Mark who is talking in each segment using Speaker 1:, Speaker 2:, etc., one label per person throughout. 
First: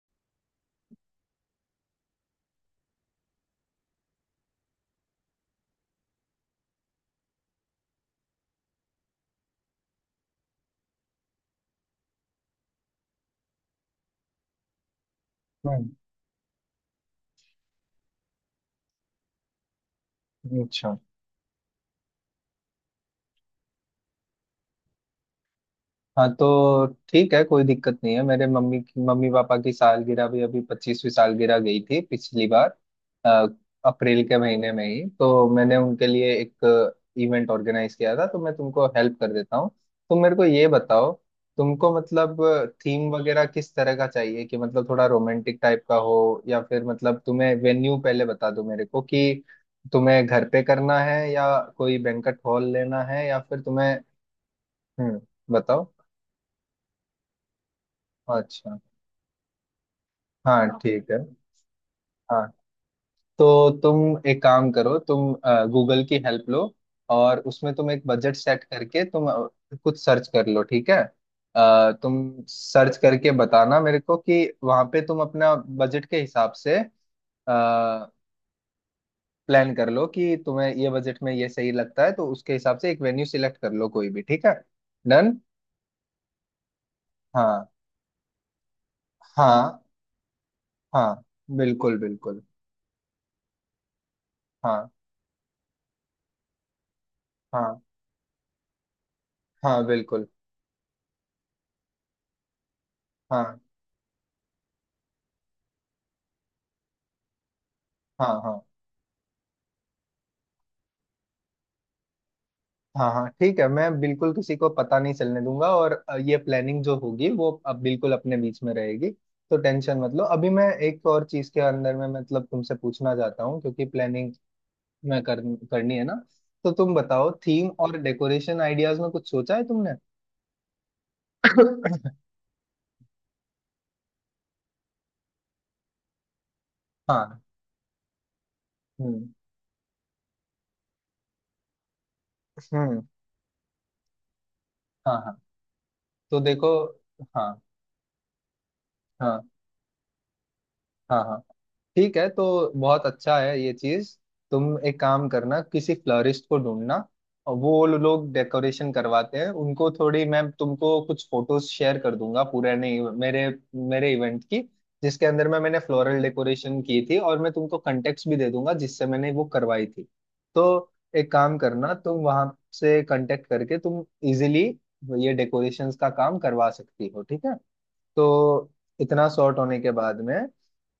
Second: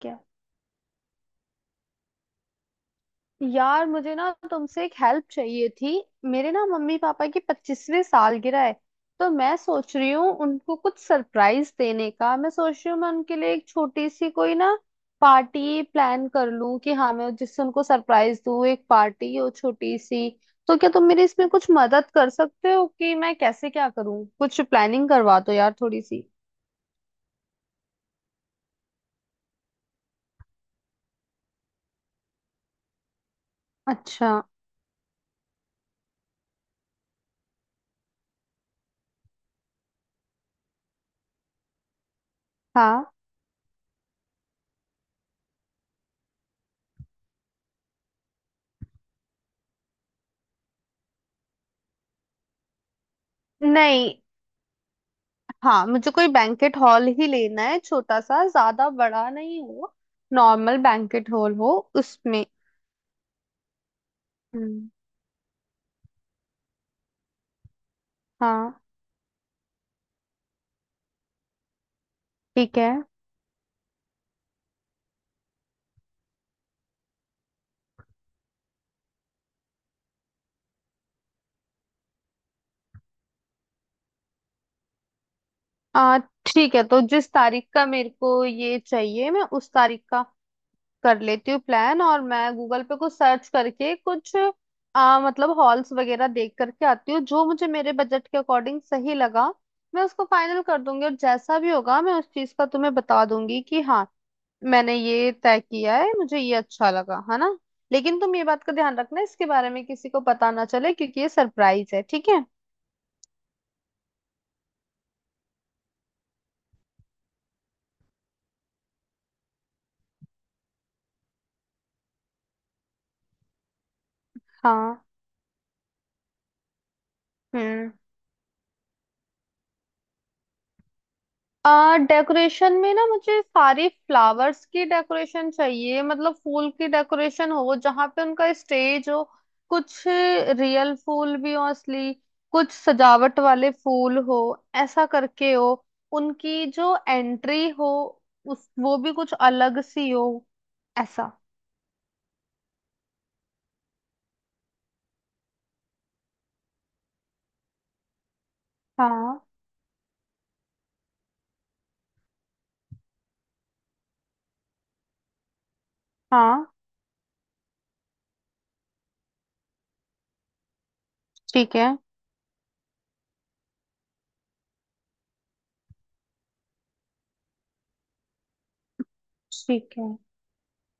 Speaker 1: क्या? यार, मुझे ना तुमसे एक हेल्प चाहिए थी। मेरे ना मम्मी पापा की 25वीं सालगिरह है। तो मैं सोच रही हूँ उनको कुछ सरप्राइज देने का। मैं सोच रही हूँ मैं उनके लिए एक छोटी सी कोई ना पार्टी
Speaker 2: हम्म,
Speaker 1: प्लान कर लूँ कि हाँ, मैं जिससे उनको सरप्राइज दूँ, एक पार्टी हो छोटी सी। तो क्या
Speaker 2: अच्छा।
Speaker 1: तुम मेरी इसमें कुछ मदद कर सकते हो कि मैं कैसे क्या करूँ? कुछ प्लानिंग करवा दो यार थोड़ी सी।
Speaker 2: हाँ तो ठीक है, कोई दिक्कत नहीं है। मेरे मम्मी पापा की सालगिरह भी अभी पच्चीसवीं सालगिरह गई थी पिछली बार। अ, अप्रैल
Speaker 1: अच्छा।
Speaker 2: के महीने में ही तो मैंने उनके लिए एक इवेंट ऑर्गेनाइज किया था। तो मैं तुमको हेल्प कर देता हूँ। तुम मेरे को ये बताओ, तुमको मतलब
Speaker 1: हाँ।
Speaker 2: थीम वगैरह किस तरह का चाहिए कि, मतलब थोड़ा रोमांटिक टाइप का हो या फिर, मतलब तुम्हें वेन्यू पहले बता दो मेरे को कि तुम्हें घर पे करना है या कोई बैंकट हॉल लेना है या फिर तुम्हें।
Speaker 1: नहीं।
Speaker 2: हम्म, बताओ।
Speaker 1: हाँ, मुझे कोई बैंकेट हॉल ही लेना है, छोटा सा,
Speaker 2: अच्छा।
Speaker 1: ज्यादा बड़ा नहीं हो।
Speaker 2: हाँ बताओ,
Speaker 1: नॉर्मल
Speaker 2: ठीक है।
Speaker 1: बैंकेट हॉल हो उसमें।
Speaker 2: हाँ तो तुम एक काम
Speaker 1: हम्म।
Speaker 2: करो, तुम गूगल की हेल्प लो और उसमें तुम एक बजट सेट
Speaker 1: हाँ,
Speaker 2: करके तुम कुछ सर्च कर लो, ठीक है। तुम
Speaker 1: ठीक है।
Speaker 2: सर्च करके बताना मेरे को कि वहाँ पे तुम अपना बजट के हिसाब से प्लान कर लो कि तुम्हें ये बजट में ये सही लगता है तो उसके हिसाब से एक वेन्यू सिलेक्ट कर लो कोई भी, ठीक है। डन।
Speaker 1: आ ठीक है, तो जिस
Speaker 2: हाँ,
Speaker 1: तारीख का मेरे को ये चाहिए, मैं उस
Speaker 2: हाँ,
Speaker 1: तारीख का
Speaker 2: हाँ।
Speaker 1: कर लेती हूँ
Speaker 2: बिल्कुल
Speaker 1: प्लान। और
Speaker 2: बिल्कुल।
Speaker 1: मैं गूगल पे कुछ सर्च करके कुछ
Speaker 2: हाँ।
Speaker 1: मतलब हॉल्स वगैरह देख करके आती हूँ जो मुझे
Speaker 2: हाँ
Speaker 1: मेरे बजट के अकॉर्डिंग सही लगा।
Speaker 2: हाँ
Speaker 1: मैं उसको
Speaker 2: बिल्कुल।
Speaker 1: फाइनल कर दूंगी और जैसा भी होगा मैं उस चीज का तुम्हें बता
Speaker 2: हाँ,
Speaker 1: दूंगी कि हाँ, मैंने ये तय किया है, मुझे ये अच्छा लगा है, ना। लेकिन
Speaker 2: हाँ,
Speaker 1: तुम ये
Speaker 2: हाँ,
Speaker 1: बात का ध्यान रखना, इसके बारे में किसी को पता ना चले, क्योंकि ये सरप्राइज है, ठीक है।
Speaker 2: हाँ, हाँ, ठीक है। मैं बिल्कुल किसी को पता नहीं चलने दूंगा और ये प्लानिंग जो होगी वो अब बिल्कुल अपने बीच में रहेगी। तो टेंशन मत लो। अभी मैं एक और चीज के अंदर में, मतलब तुमसे पूछना चाहता हूँ, क्योंकि प्लानिंग
Speaker 1: हाँ।
Speaker 2: मैं कर, करनी है ना। तो तुम बताओ, थीम
Speaker 1: हम्म।
Speaker 2: और डेकोरेशन आइडियाज में कुछ सोचा है तुमने?
Speaker 1: आ डेकोरेशन में ना मुझे सारी फ्लावर्स की डेकोरेशन चाहिए, मतलब फूल की
Speaker 2: हाँ।
Speaker 1: डेकोरेशन हो जहाँ पे उनका स्टेज हो।
Speaker 2: हम्म।
Speaker 1: कुछ रियल फूल भी हो, असली, कुछ
Speaker 2: हम्म।
Speaker 1: सजावट वाले फूल हो, ऐसा
Speaker 2: हाँ हाँ
Speaker 1: करके हो।
Speaker 2: तो
Speaker 1: उनकी
Speaker 2: देखो।
Speaker 1: जो
Speaker 2: हाँ
Speaker 1: एंट्री हो उस वो भी कुछ
Speaker 2: हाँ
Speaker 1: अलग सी हो,
Speaker 2: हाँ
Speaker 1: ऐसा।
Speaker 2: हाँ ठीक है तो बहुत अच्छा है ये चीज। तुम एक काम करना, किसी फ्लोरिस्ट को ढूंढना और वो लोग डेकोरेशन करवाते
Speaker 1: हाँ
Speaker 2: हैं उनको। थोड़ी मैं तुमको कुछ फोटोज शेयर कर दूंगा, पूरे नहीं, मेरे मेरे इवेंट की जिसके अंदर में मैंने फ्लोरल
Speaker 1: हाँ,
Speaker 2: डेकोरेशन की थी। और मैं तुमको कंटेक्ट भी दे दूंगा जिससे मैंने वो करवाई थी। तो एक काम
Speaker 1: ठीक है।
Speaker 2: करना, तुम वहां से कांटेक्ट करके तुम इजिली ये डेकोरेशंस का काम करवा सकती हो, ठीक है। तो इतना सॉर्ट होने
Speaker 1: ठीक
Speaker 2: के
Speaker 1: है।
Speaker 2: बाद में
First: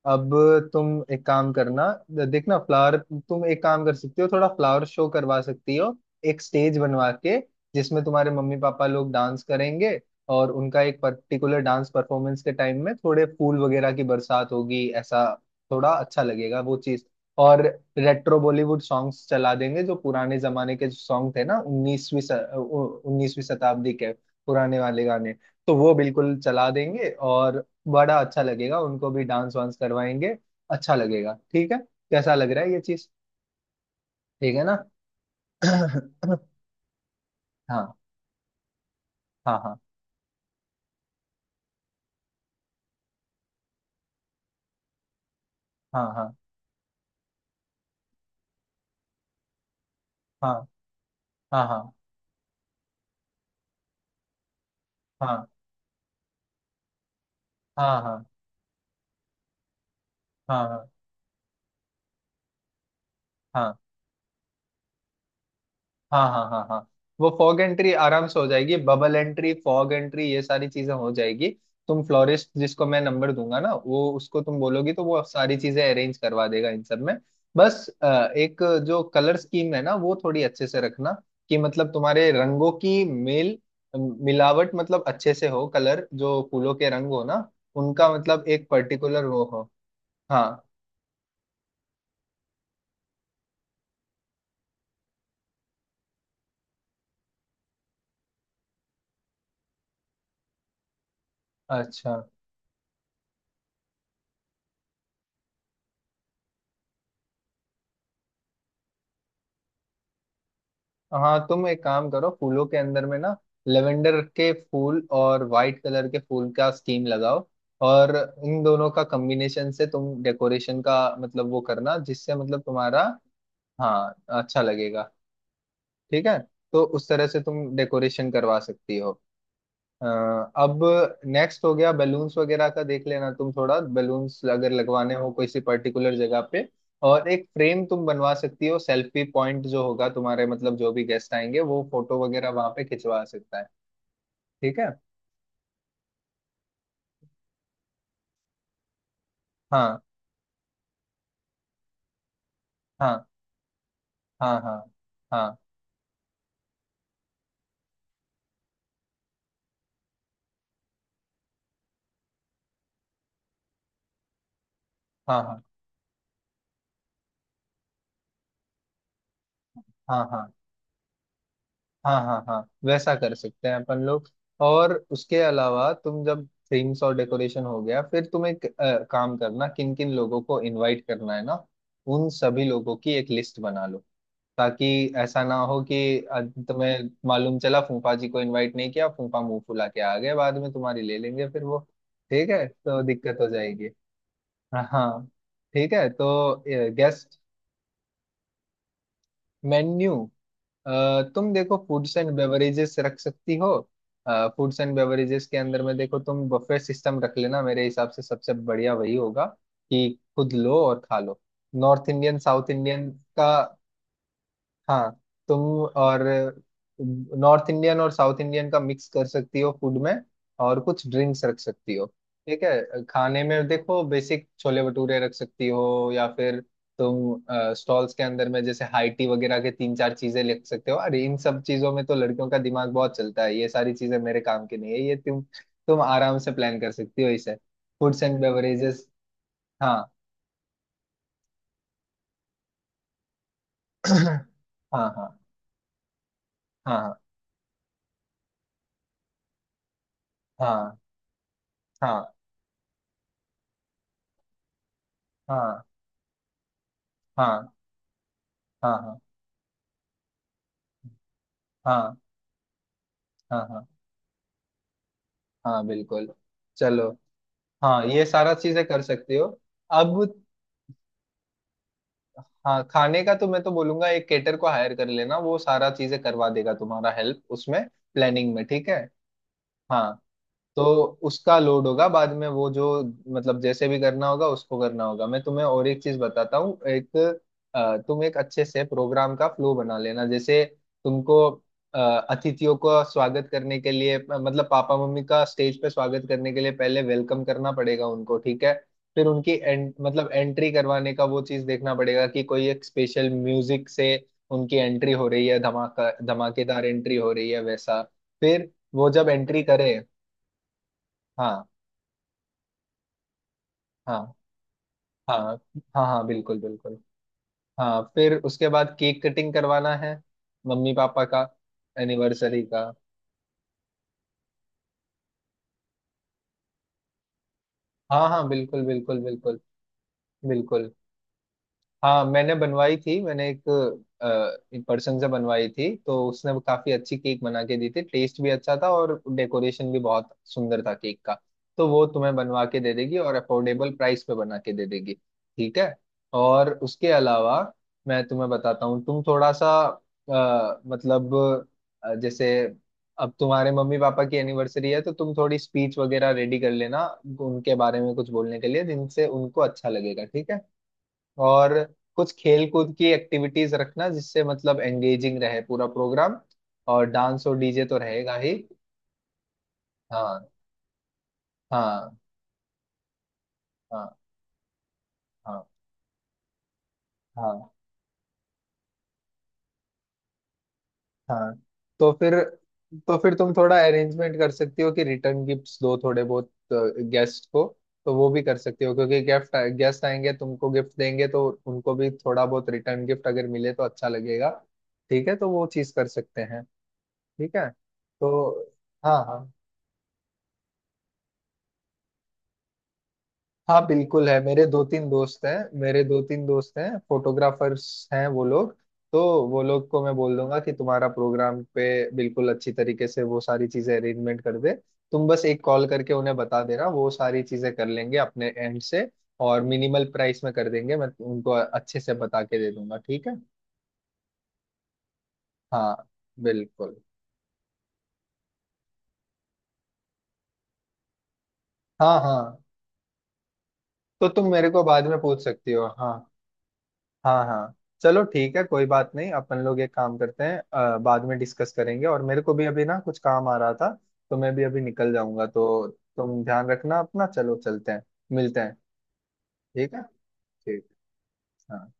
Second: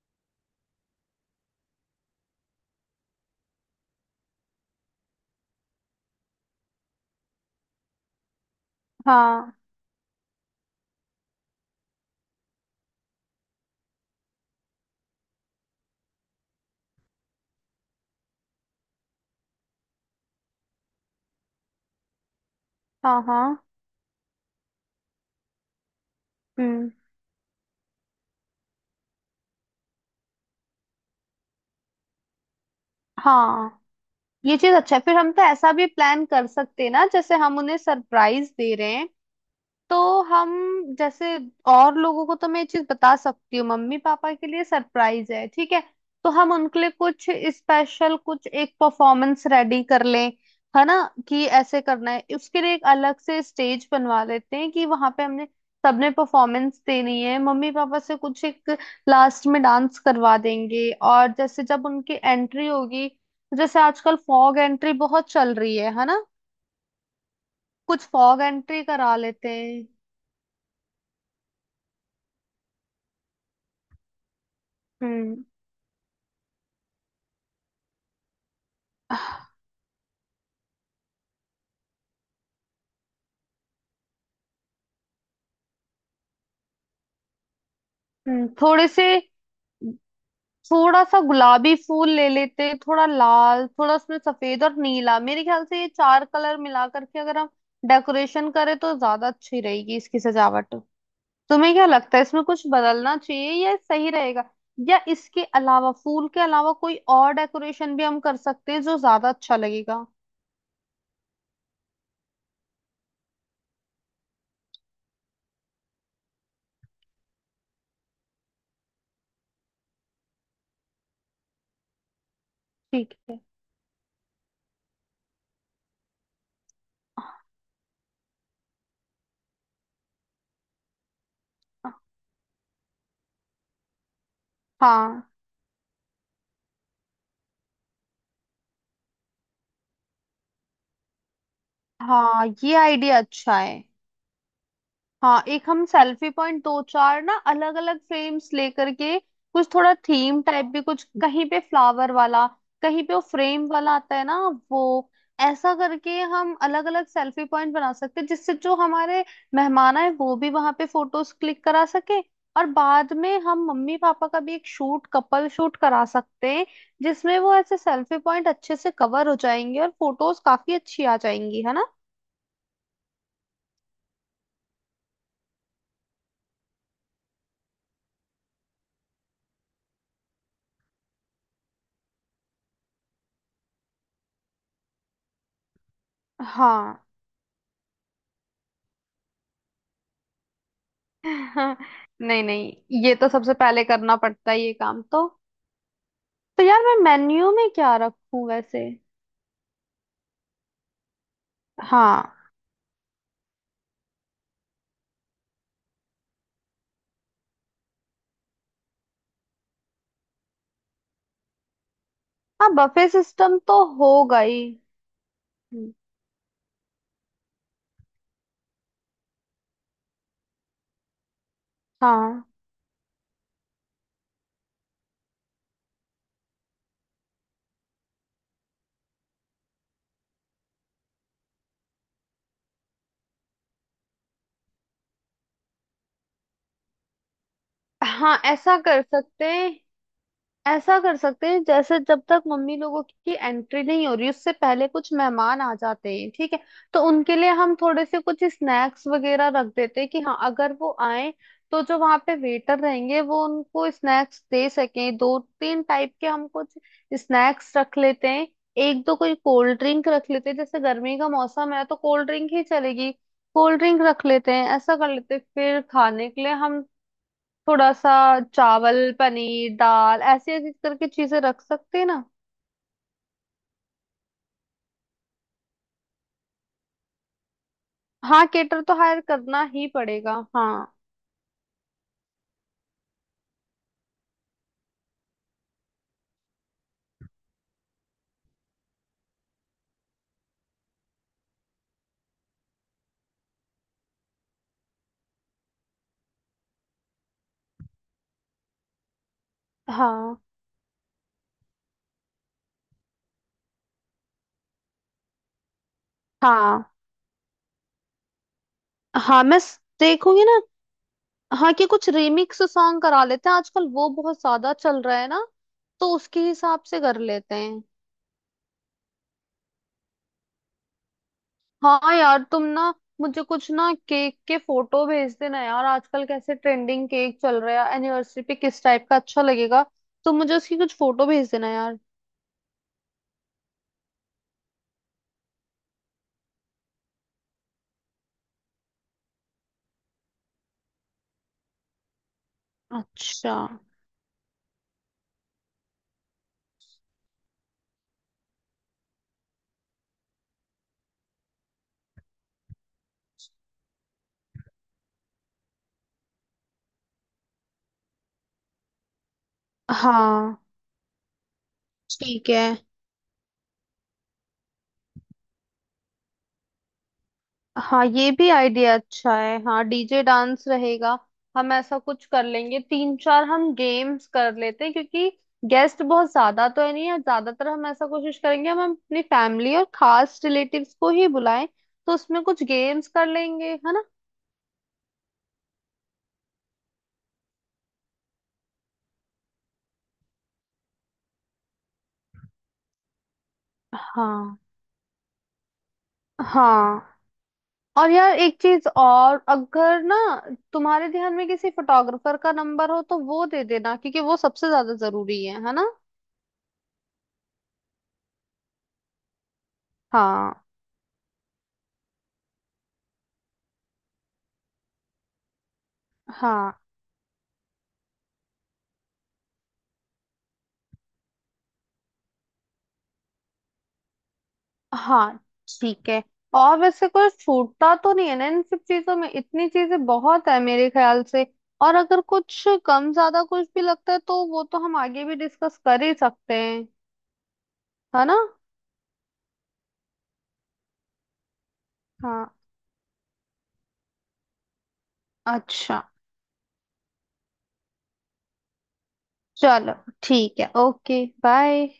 Speaker 2: अब तुम एक काम करना, देखना फ्लावर, तुम एक काम कर सकती हो, थोड़ा फ्लावर शो करवा सकती हो एक स्टेज बनवा के, जिसमें तुम्हारे मम्मी पापा लोग डांस
Speaker 1: हाँ
Speaker 2: करेंगे। और उनका एक पर्टिकुलर डांस परफॉर्मेंस के टाइम में थोड़े फूल वगैरह की बरसात होगी, ऐसा। थोड़ा अच्छा लगेगा वो चीज। और रेट्रो बॉलीवुड सॉन्ग्स चला देंगे जो पुराने जमाने के सॉन्ग थे ना, उन्नीसवीं
Speaker 1: हाँ
Speaker 2: उन्नीसवीं
Speaker 1: हाँ।
Speaker 2: शताब्दी के पुराने वाले गाने, तो वो बिल्कुल चला
Speaker 1: हम्म।
Speaker 2: देंगे। और बड़ा अच्छा लगेगा, उनको भी डांस वांस करवाएंगे, अच्छा लगेगा, ठीक है। कैसा लग रहा है ये चीज,
Speaker 1: हाँ, ये
Speaker 2: ठीक है
Speaker 1: चीज
Speaker 2: ना?
Speaker 1: अच्छा है। फिर हम तो ऐसा भी प्लान कर सकते हैं ना, जैसे हम उन्हें
Speaker 2: हाँ
Speaker 1: सरप्राइज दे रहे हैं,
Speaker 2: हाँ हाँ
Speaker 1: तो हम जैसे और लोगों को तो मैं ये चीज बता सकती हूँ, मम्मी पापा के लिए सरप्राइज है, ठीक है।
Speaker 2: हाँ।
Speaker 1: तो
Speaker 2: हाँ
Speaker 1: हम उनके लिए कुछ स्पेशल, कुछ एक परफॉर्मेंस रेडी कर लें, है ना? कि
Speaker 2: हाँ। हाँ।
Speaker 1: ऐसे
Speaker 2: हाँ
Speaker 1: करना है, उसके लिए एक अलग से स्टेज बनवा लेते हैं कि वहां पे हमने सबने परफॉर्मेंस देनी है, मम्मी
Speaker 2: हाँ
Speaker 1: पापा
Speaker 2: हाँ
Speaker 1: से
Speaker 2: हाँ।
Speaker 1: कुछ एक लास्ट में डांस करवा
Speaker 2: हाँ हाँ।
Speaker 1: देंगे। और जैसे जब उनकी एंट्री होगी तो
Speaker 2: हाँ।
Speaker 1: जैसे आजकल फॉग एंट्री बहुत चल रही है ना?
Speaker 2: हाँ हाँ हाँ हाँ। वो फॉग एंट्री
Speaker 1: कुछ
Speaker 2: आराम से
Speaker 1: फॉग
Speaker 2: हो जाएगी।
Speaker 1: एंट्री करा
Speaker 2: बबल
Speaker 1: लेते
Speaker 2: एंट्री,
Speaker 1: हैं।
Speaker 2: फॉग एंट्री, ये सारी चीजें हो जाएगी। तुम फ्लोरिस्ट जिसको मैं नंबर दूंगा ना, वो उसको तुम बोलोगी तो वो
Speaker 1: हम्म।
Speaker 2: सारी चीजें अरेंज करवा देगा इन सब में। बस एक जो कलर स्कीम है ना, वो थोड़ी अच्छे से रखना, कि मतलब तुम्हारे रंगों की मेल मिलावट मतलब अच्छे से हो। कलर जो फूलों के रंग हो ना, उनका मतलब एक
Speaker 1: थोड़े से
Speaker 2: पर्टिकुलर वो हो। हाँ।
Speaker 1: थोड़ा सा गुलाबी फूल ले लेते, थोड़ा लाल, थोड़ा उसमें सफेद और नीला, मेरे ख्याल से ये चार कलर मिला करके अगर हम डेकोरेशन करें तो ज्यादा अच्छी रहेगी इसकी सजावट। तुम्हें क्या
Speaker 2: अच्छा।
Speaker 1: लगता है, इसमें कुछ बदलना चाहिए या सही रहेगा? या इसके अलावा, फूल के अलावा कोई और डेकोरेशन भी हम कर सकते हैं जो ज्यादा अच्छा लगेगा?
Speaker 2: हाँ तुम एक काम करो, फूलों के अंदर में ना लेवेंडर के फूल और वाइट कलर के फूल का स्कीम लगाओ। और इन दोनों का कॉम्बिनेशन से तुम डेकोरेशन का मतलब वो करना जिससे मतलब तुम्हारा।
Speaker 1: ठीक है।
Speaker 2: हाँ। अच्छा लगेगा, ठीक है। तो उस तरह से तुम डेकोरेशन करवा सकती हो। हाँ, अब नेक्स्ट हो गया बैलून्स वगैरह का। देख लेना तुम थोड़ा बैलून्स अगर लगवाने हो
Speaker 1: हाँ।
Speaker 2: किसी पर्टिकुलर जगह पे। और एक फ्रेम तुम बनवा सकती हो, सेल्फी पॉइंट जो होगा तुम्हारे, मतलब जो भी गेस्ट आएंगे वो फोटो
Speaker 1: हाँ,
Speaker 2: वगैरह वहां
Speaker 1: ये
Speaker 2: पे
Speaker 1: आइडिया
Speaker 2: खिंचवा
Speaker 1: अच्छा
Speaker 2: सकता है,
Speaker 1: है।
Speaker 2: ठीक है।
Speaker 1: हाँ, एक हम सेल्फी पॉइंट दो चार ना अलग अलग फ्रेम्स लेकर के, कुछ थोड़ा
Speaker 2: हाँ।
Speaker 1: थीम टाइप भी, कुछ कहीं पे फ्लावर वाला, कहीं पे वो
Speaker 2: हाँ
Speaker 1: फ्रेम वाला आता है ना
Speaker 2: हाँ। हाँ।
Speaker 1: वो,
Speaker 2: हाँ
Speaker 1: ऐसा करके हम अलग अलग सेल्फी पॉइंट बना सकते हैं जिससे जो हमारे मेहमान आए वो भी वहां पे फोटोज क्लिक करा सके। और बाद में हम मम्मी पापा का भी एक शूट,
Speaker 2: हाँ। हाँ।
Speaker 1: कपल
Speaker 2: हाँ
Speaker 1: शूट करा सकते हैं जिसमें वो ऐसे सेल्फी पॉइंट अच्छे से कवर हो जाएंगे और
Speaker 2: हाँ।
Speaker 1: फोटोज
Speaker 2: हाँ,
Speaker 1: काफी अच्छी आ जाएंगी, है ना?
Speaker 2: हाँ, हाँ, हाँ, वैसा कर सकते हैं अपन लोग। और उसके अलावा तुम जब थीम्स और डेकोरेशन हो गया, फिर तुम एक काम करना, किन किन लोगों को इनवाइट करना है ना, उन सभी लोगों की एक लिस्ट बना लो। ताकि ऐसा ना हो कि
Speaker 1: हाँ
Speaker 2: तुम्हें मालूम चला फूफा जी को इनवाइट नहीं किया, फूफा मुंह फुला के आ गए बाद में, तुम्हारी ले लेंगे फिर
Speaker 1: हाँ,
Speaker 2: वो,
Speaker 1: नहीं
Speaker 2: ठीक है,
Speaker 1: नहीं,
Speaker 2: तो
Speaker 1: ये तो
Speaker 2: दिक्कत हो
Speaker 1: सबसे पहले
Speaker 2: जाएगी।
Speaker 1: करना पड़ता है, ये काम
Speaker 2: हाँ
Speaker 1: तो।
Speaker 2: ठीक है तो,
Speaker 1: तो यार, मैं
Speaker 2: गेस्ट,
Speaker 1: मेन्यू में क्या रखूं वैसे?
Speaker 2: मेन्यू, तुम देखो फूड्स एंड
Speaker 1: हाँ।
Speaker 2: बेवरेजेस रख सकती हो। फूड्स एंड बेवरेजेस के अंदर में देखो तुम बफे सिस्टम रख लेना, मेरे हिसाब से सबसे बढ़िया वही होगा कि खुद लो और खा लो। नॉर्थ इंडियन,
Speaker 1: हाँ,
Speaker 2: साउथ
Speaker 1: बफे
Speaker 2: इंडियन का।
Speaker 1: सिस्टम तो होगा ही।
Speaker 2: हाँ। तुम
Speaker 1: हम्म।
Speaker 2: और नॉर्थ इंडियन और साउथ इंडियन का मिक्स कर सकती हो फूड में, और कुछ ड्रिंक्स रख सकती हो,
Speaker 1: हाँ
Speaker 2: ठीक है। खाने में देखो बेसिक छोले भटूरे रख सकती हो या फिर तुम स्टॉल्स के अंदर में जैसे हाई टी वगैरह के तीन चार चीजें लिख सकते हो। और इन सब चीजों में तो लड़कियों का दिमाग बहुत चलता है, ये सारी चीजें मेरे काम की नहीं है, ये तुम आराम से प्लान कर सकती हो इसे, फूड्स
Speaker 1: हाँ,
Speaker 2: एंड
Speaker 1: ऐसा कर
Speaker 2: बेवरेजेस।
Speaker 1: सकते हैं।
Speaker 2: हाँ।
Speaker 1: ऐसा कर सकते हैं, जैसे जब तक मम्मी लोगों की एंट्री नहीं हो रही, उससे पहले
Speaker 2: हाँ
Speaker 1: कुछ
Speaker 2: हाँ।
Speaker 1: मेहमान आ जाते हैं, ठीक है। तो
Speaker 2: हाँ।
Speaker 1: उनके लिए हम थोड़े से कुछ स्नैक्स वगैरह रख देते हैं कि हाँ, अगर वो
Speaker 2: हाँ
Speaker 1: आए तो जो वहाँ
Speaker 2: हाँ।
Speaker 1: पे वेटर रहेंगे वो उनको स्नैक्स दे सकें। दो
Speaker 2: हाँ।
Speaker 1: तीन टाइप के हम कुछ
Speaker 2: हाँ
Speaker 1: स्नैक्स रख लेते हैं,
Speaker 2: हाँ।
Speaker 1: एक दो
Speaker 2: हाँ
Speaker 1: कोई कोल्ड ड्रिंक रख लेते हैं, जैसे गर्मी का मौसम है तो
Speaker 2: हाँ।
Speaker 1: कोल्ड ड्रिंक ही चलेगी।
Speaker 2: हाँ
Speaker 1: कोल्ड
Speaker 2: हाँ।
Speaker 1: ड्रिंक रख लेते हैं, ऐसा कर लेते हैं। फिर
Speaker 2: हाँ बिल्कुल,
Speaker 1: खाने के लिए हम
Speaker 2: चलो।
Speaker 1: थोड़ा
Speaker 2: हाँ
Speaker 1: सा
Speaker 2: ये सारा चीजें
Speaker 1: चावल,
Speaker 2: कर सकते हो।
Speaker 1: पनीर,
Speaker 2: अब
Speaker 1: दाल, ऐसी ऐसी करके चीजें रख सकते हैं ना।
Speaker 2: हाँ खाने का तो मैं तो बोलूंगा एक केटर को हायर कर लेना, वो सारा चीजें करवा देगा, तुम्हारा हेल्प उसमें
Speaker 1: हाँ,
Speaker 2: प्लानिंग में,
Speaker 1: केटर
Speaker 2: ठीक
Speaker 1: तो
Speaker 2: है।
Speaker 1: हायर करना ही
Speaker 2: हाँ
Speaker 1: पड़ेगा,
Speaker 2: तो
Speaker 1: हाँ।
Speaker 2: उसका लोड होगा बाद में, वो जो, मतलब जैसे भी करना होगा उसको करना होगा। मैं तुम्हें और एक चीज बताता हूँ, एक तुम एक अच्छे से प्रोग्राम का फ्लो बना लेना। जैसे तुमको अ, अतिथियों को स्वागत करने के लिए, मतलब पापा मम्मी का स्टेज पे स्वागत करने के लिए पहले वेलकम करना पड़ेगा उनको, ठीक है। फिर उनकी मतलब
Speaker 1: हाँ
Speaker 2: एंट्री करवाने का वो चीज देखना पड़ेगा कि कोई एक स्पेशल म्यूजिक से उनकी एंट्री हो रही है, धमाका
Speaker 1: हाँ
Speaker 2: धमाकेदार एंट्री हो रही है, वैसा। फिर वो जब
Speaker 1: हाँ। मैं
Speaker 2: एंट्री करे।
Speaker 1: देखूंगी ना।
Speaker 2: हाँ।
Speaker 1: हाँ, कि कुछ रिमिक्स सॉन्ग करा लेते हैं, आजकल वो
Speaker 2: हाँ
Speaker 1: बहुत ज्यादा चल रहा है
Speaker 2: हाँ।
Speaker 1: ना,
Speaker 2: हाँ
Speaker 1: तो
Speaker 2: हाँ
Speaker 1: उसके
Speaker 2: बिल्कुल
Speaker 1: हिसाब
Speaker 2: बिल्कुल।
Speaker 1: से कर लेते हैं।
Speaker 2: हाँ फिर उसके बाद केक कटिंग करवाना है मम्मी पापा का,
Speaker 1: हाँ यार,
Speaker 2: एनिवर्सरी
Speaker 1: तुम ना
Speaker 2: का।
Speaker 1: मुझे कुछ ना केक के फोटो भेज देना यार, आजकल कैसे ट्रेंडिंग केक चल रहा है
Speaker 2: हाँ
Speaker 1: एनिवर्सरी
Speaker 2: हाँ
Speaker 1: पे, किस
Speaker 2: बिल्कुल
Speaker 1: टाइप का
Speaker 2: बिल्कुल
Speaker 1: अच्छा
Speaker 2: बिल्कुल।
Speaker 1: लगेगा। तो मुझे उसकी
Speaker 2: बिल्कुल।
Speaker 1: कुछ फोटो भेज देना यार।
Speaker 2: हाँ मैंने बनवाई थी, मैंने एक अ, एक पर्सन से बनवाई थी। तो उसने वो काफी अच्छी केक बना के दी थी, टेस्ट भी अच्छा था और डेकोरेशन भी बहुत सुंदर था केक का। तो वो तुम्हें बनवा के दे देगी और
Speaker 1: अच्छा।
Speaker 2: अफोर्डेबल प्राइस पे बना के दे देगी, ठीक है। और उसके अलावा मैं तुम्हें बताता हूँ, तुम थोड़ा सा अ, मतलब जैसे अब तुम्हारे मम्मी पापा की एनिवर्सरी है तो तुम थोड़ी स्पीच वगैरह रेडी कर लेना उनके बारे में कुछ बोलने के लिए, जिनसे उनको अच्छा लगेगा, ठीक है।
Speaker 1: हाँ,
Speaker 2: और कुछ
Speaker 1: ठीक है।
Speaker 2: खेल कूद की एक्टिविटीज रखना जिससे मतलब एंगेजिंग रहे पूरा प्रोग्राम। और डांस और डीजे तो
Speaker 1: हाँ, ये
Speaker 2: रहेगा
Speaker 1: भी
Speaker 2: ही।
Speaker 1: आइडिया अच्छा है। हाँ, डीजे
Speaker 2: हाँ।
Speaker 1: डांस रहेगा। हम ऐसा
Speaker 2: हाँ
Speaker 1: कुछ कर लेंगे, तीन चार हम
Speaker 2: हाँ।
Speaker 1: गेम्स कर लेते हैं, क्योंकि
Speaker 2: हाँ
Speaker 1: गेस्ट बहुत ज्यादा तो है नहीं। है,
Speaker 2: हाँ
Speaker 1: ज्यादातर हम ऐसा कोशिश करेंगे हम अपनी फैमिली और खास रिलेटिव्स को ही
Speaker 2: हाँ।
Speaker 1: बुलाएं।
Speaker 2: तो
Speaker 1: तो
Speaker 2: फिर,
Speaker 1: उसमें कुछ गेम्स
Speaker 2: तो
Speaker 1: कर
Speaker 2: फिर तुम
Speaker 1: लेंगे,
Speaker 2: थोड़ा
Speaker 1: है ना?
Speaker 2: अरेंजमेंट कर सकती हो कि रिटर्न गिफ्ट्स दो थोड़े बहुत गेस्ट को। तो वो भी कर सकती हो, क्योंकि गिफ्ट गेस्ट आएंगे तुमको गिफ्ट देंगे तो उनको भी थोड़ा बहुत रिटर्न गिफ्ट अगर मिले तो अच्छा लगेगा,
Speaker 1: हाँ
Speaker 2: ठीक है, तो वो चीज कर सकते हैं।
Speaker 1: हाँ।
Speaker 2: ठीक है
Speaker 1: और यार एक
Speaker 2: तो,
Speaker 1: चीज
Speaker 2: हाँ
Speaker 1: और,
Speaker 2: हाँ।
Speaker 1: अगर ना तुम्हारे ध्यान में किसी फोटोग्राफर का नंबर हो तो वो दे
Speaker 2: हाँ
Speaker 1: देना, क्योंकि
Speaker 2: बिल्कुल
Speaker 1: वो
Speaker 2: है, मेरे
Speaker 1: सबसे
Speaker 2: दो
Speaker 1: ज्यादा
Speaker 2: तीन दोस्त
Speaker 1: जरूरी
Speaker 2: हैं,
Speaker 1: है ना?
Speaker 2: फोटोग्राफर्स हैं वो लोग। तो वो लोग को मैं बोल दूंगा
Speaker 1: हाँ
Speaker 2: कि तुम्हारा प्रोग्राम पे बिल्कुल अच्छी तरीके से वो सारी चीजें अरेंजमेंट कर दे। तुम बस एक कॉल करके उन्हें बता
Speaker 1: हाँ
Speaker 2: देना, वो सारी चीजें कर लेंगे अपने एंड से। और मिनिमल प्राइस में कर देंगे, मैं उनको अच्छे से बता के दे दूंगा, ठीक है।
Speaker 1: हाँ।
Speaker 2: हाँ
Speaker 1: ठीक है। और
Speaker 2: बिल्कुल।
Speaker 1: वैसे कोई छूटता तो नहीं है ना इन सब चीजों में, इतनी चीजें बहुत है मेरे ख्याल से। और
Speaker 2: हाँ
Speaker 1: अगर
Speaker 2: हाँ
Speaker 1: कुछ कम ज्यादा कुछ भी लगता है
Speaker 2: तो
Speaker 1: तो
Speaker 2: तुम
Speaker 1: वो
Speaker 2: मेरे
Speaker 1: तो
Speaker 2: को
Speaker 1: हम
Speaker 2: बाद में
Speaker 1: आगे भी
Speaker 2: पूछ सकती
Speaker 1: डिस्कस
Speaker 2: हो,
Speaker 1: कर ही
Speaker 2: हाँ।
Speaker 1: सकते हैं,
Speaker 2: हाँ हाँ। चलो
Speaker 1: है ना।
Speaker 2: ठीक है, कोई बात नहीं, अपन लोग एक काम करते हैं, बाद में डिस्कस करेंगे। और मेरे
Speaker 1: हाँ।
Speaker 2: को भी अभी ना कुछ काम आ रहा था, तो मैं भी अभी निकल जाऊंगा। तो
Speaker 1: अच्छा।
Speaker 2: तुम ध्यान रखना अपना, चलो चलते हैं, मिलते हैं।
Speaker 1: चलो
Speaker 2: ठीक है।
Speaker 1: ठीक है।
Speaker 2: ठीक।
Speaker 1: Okay, bye.
Speaker 2: हाँ।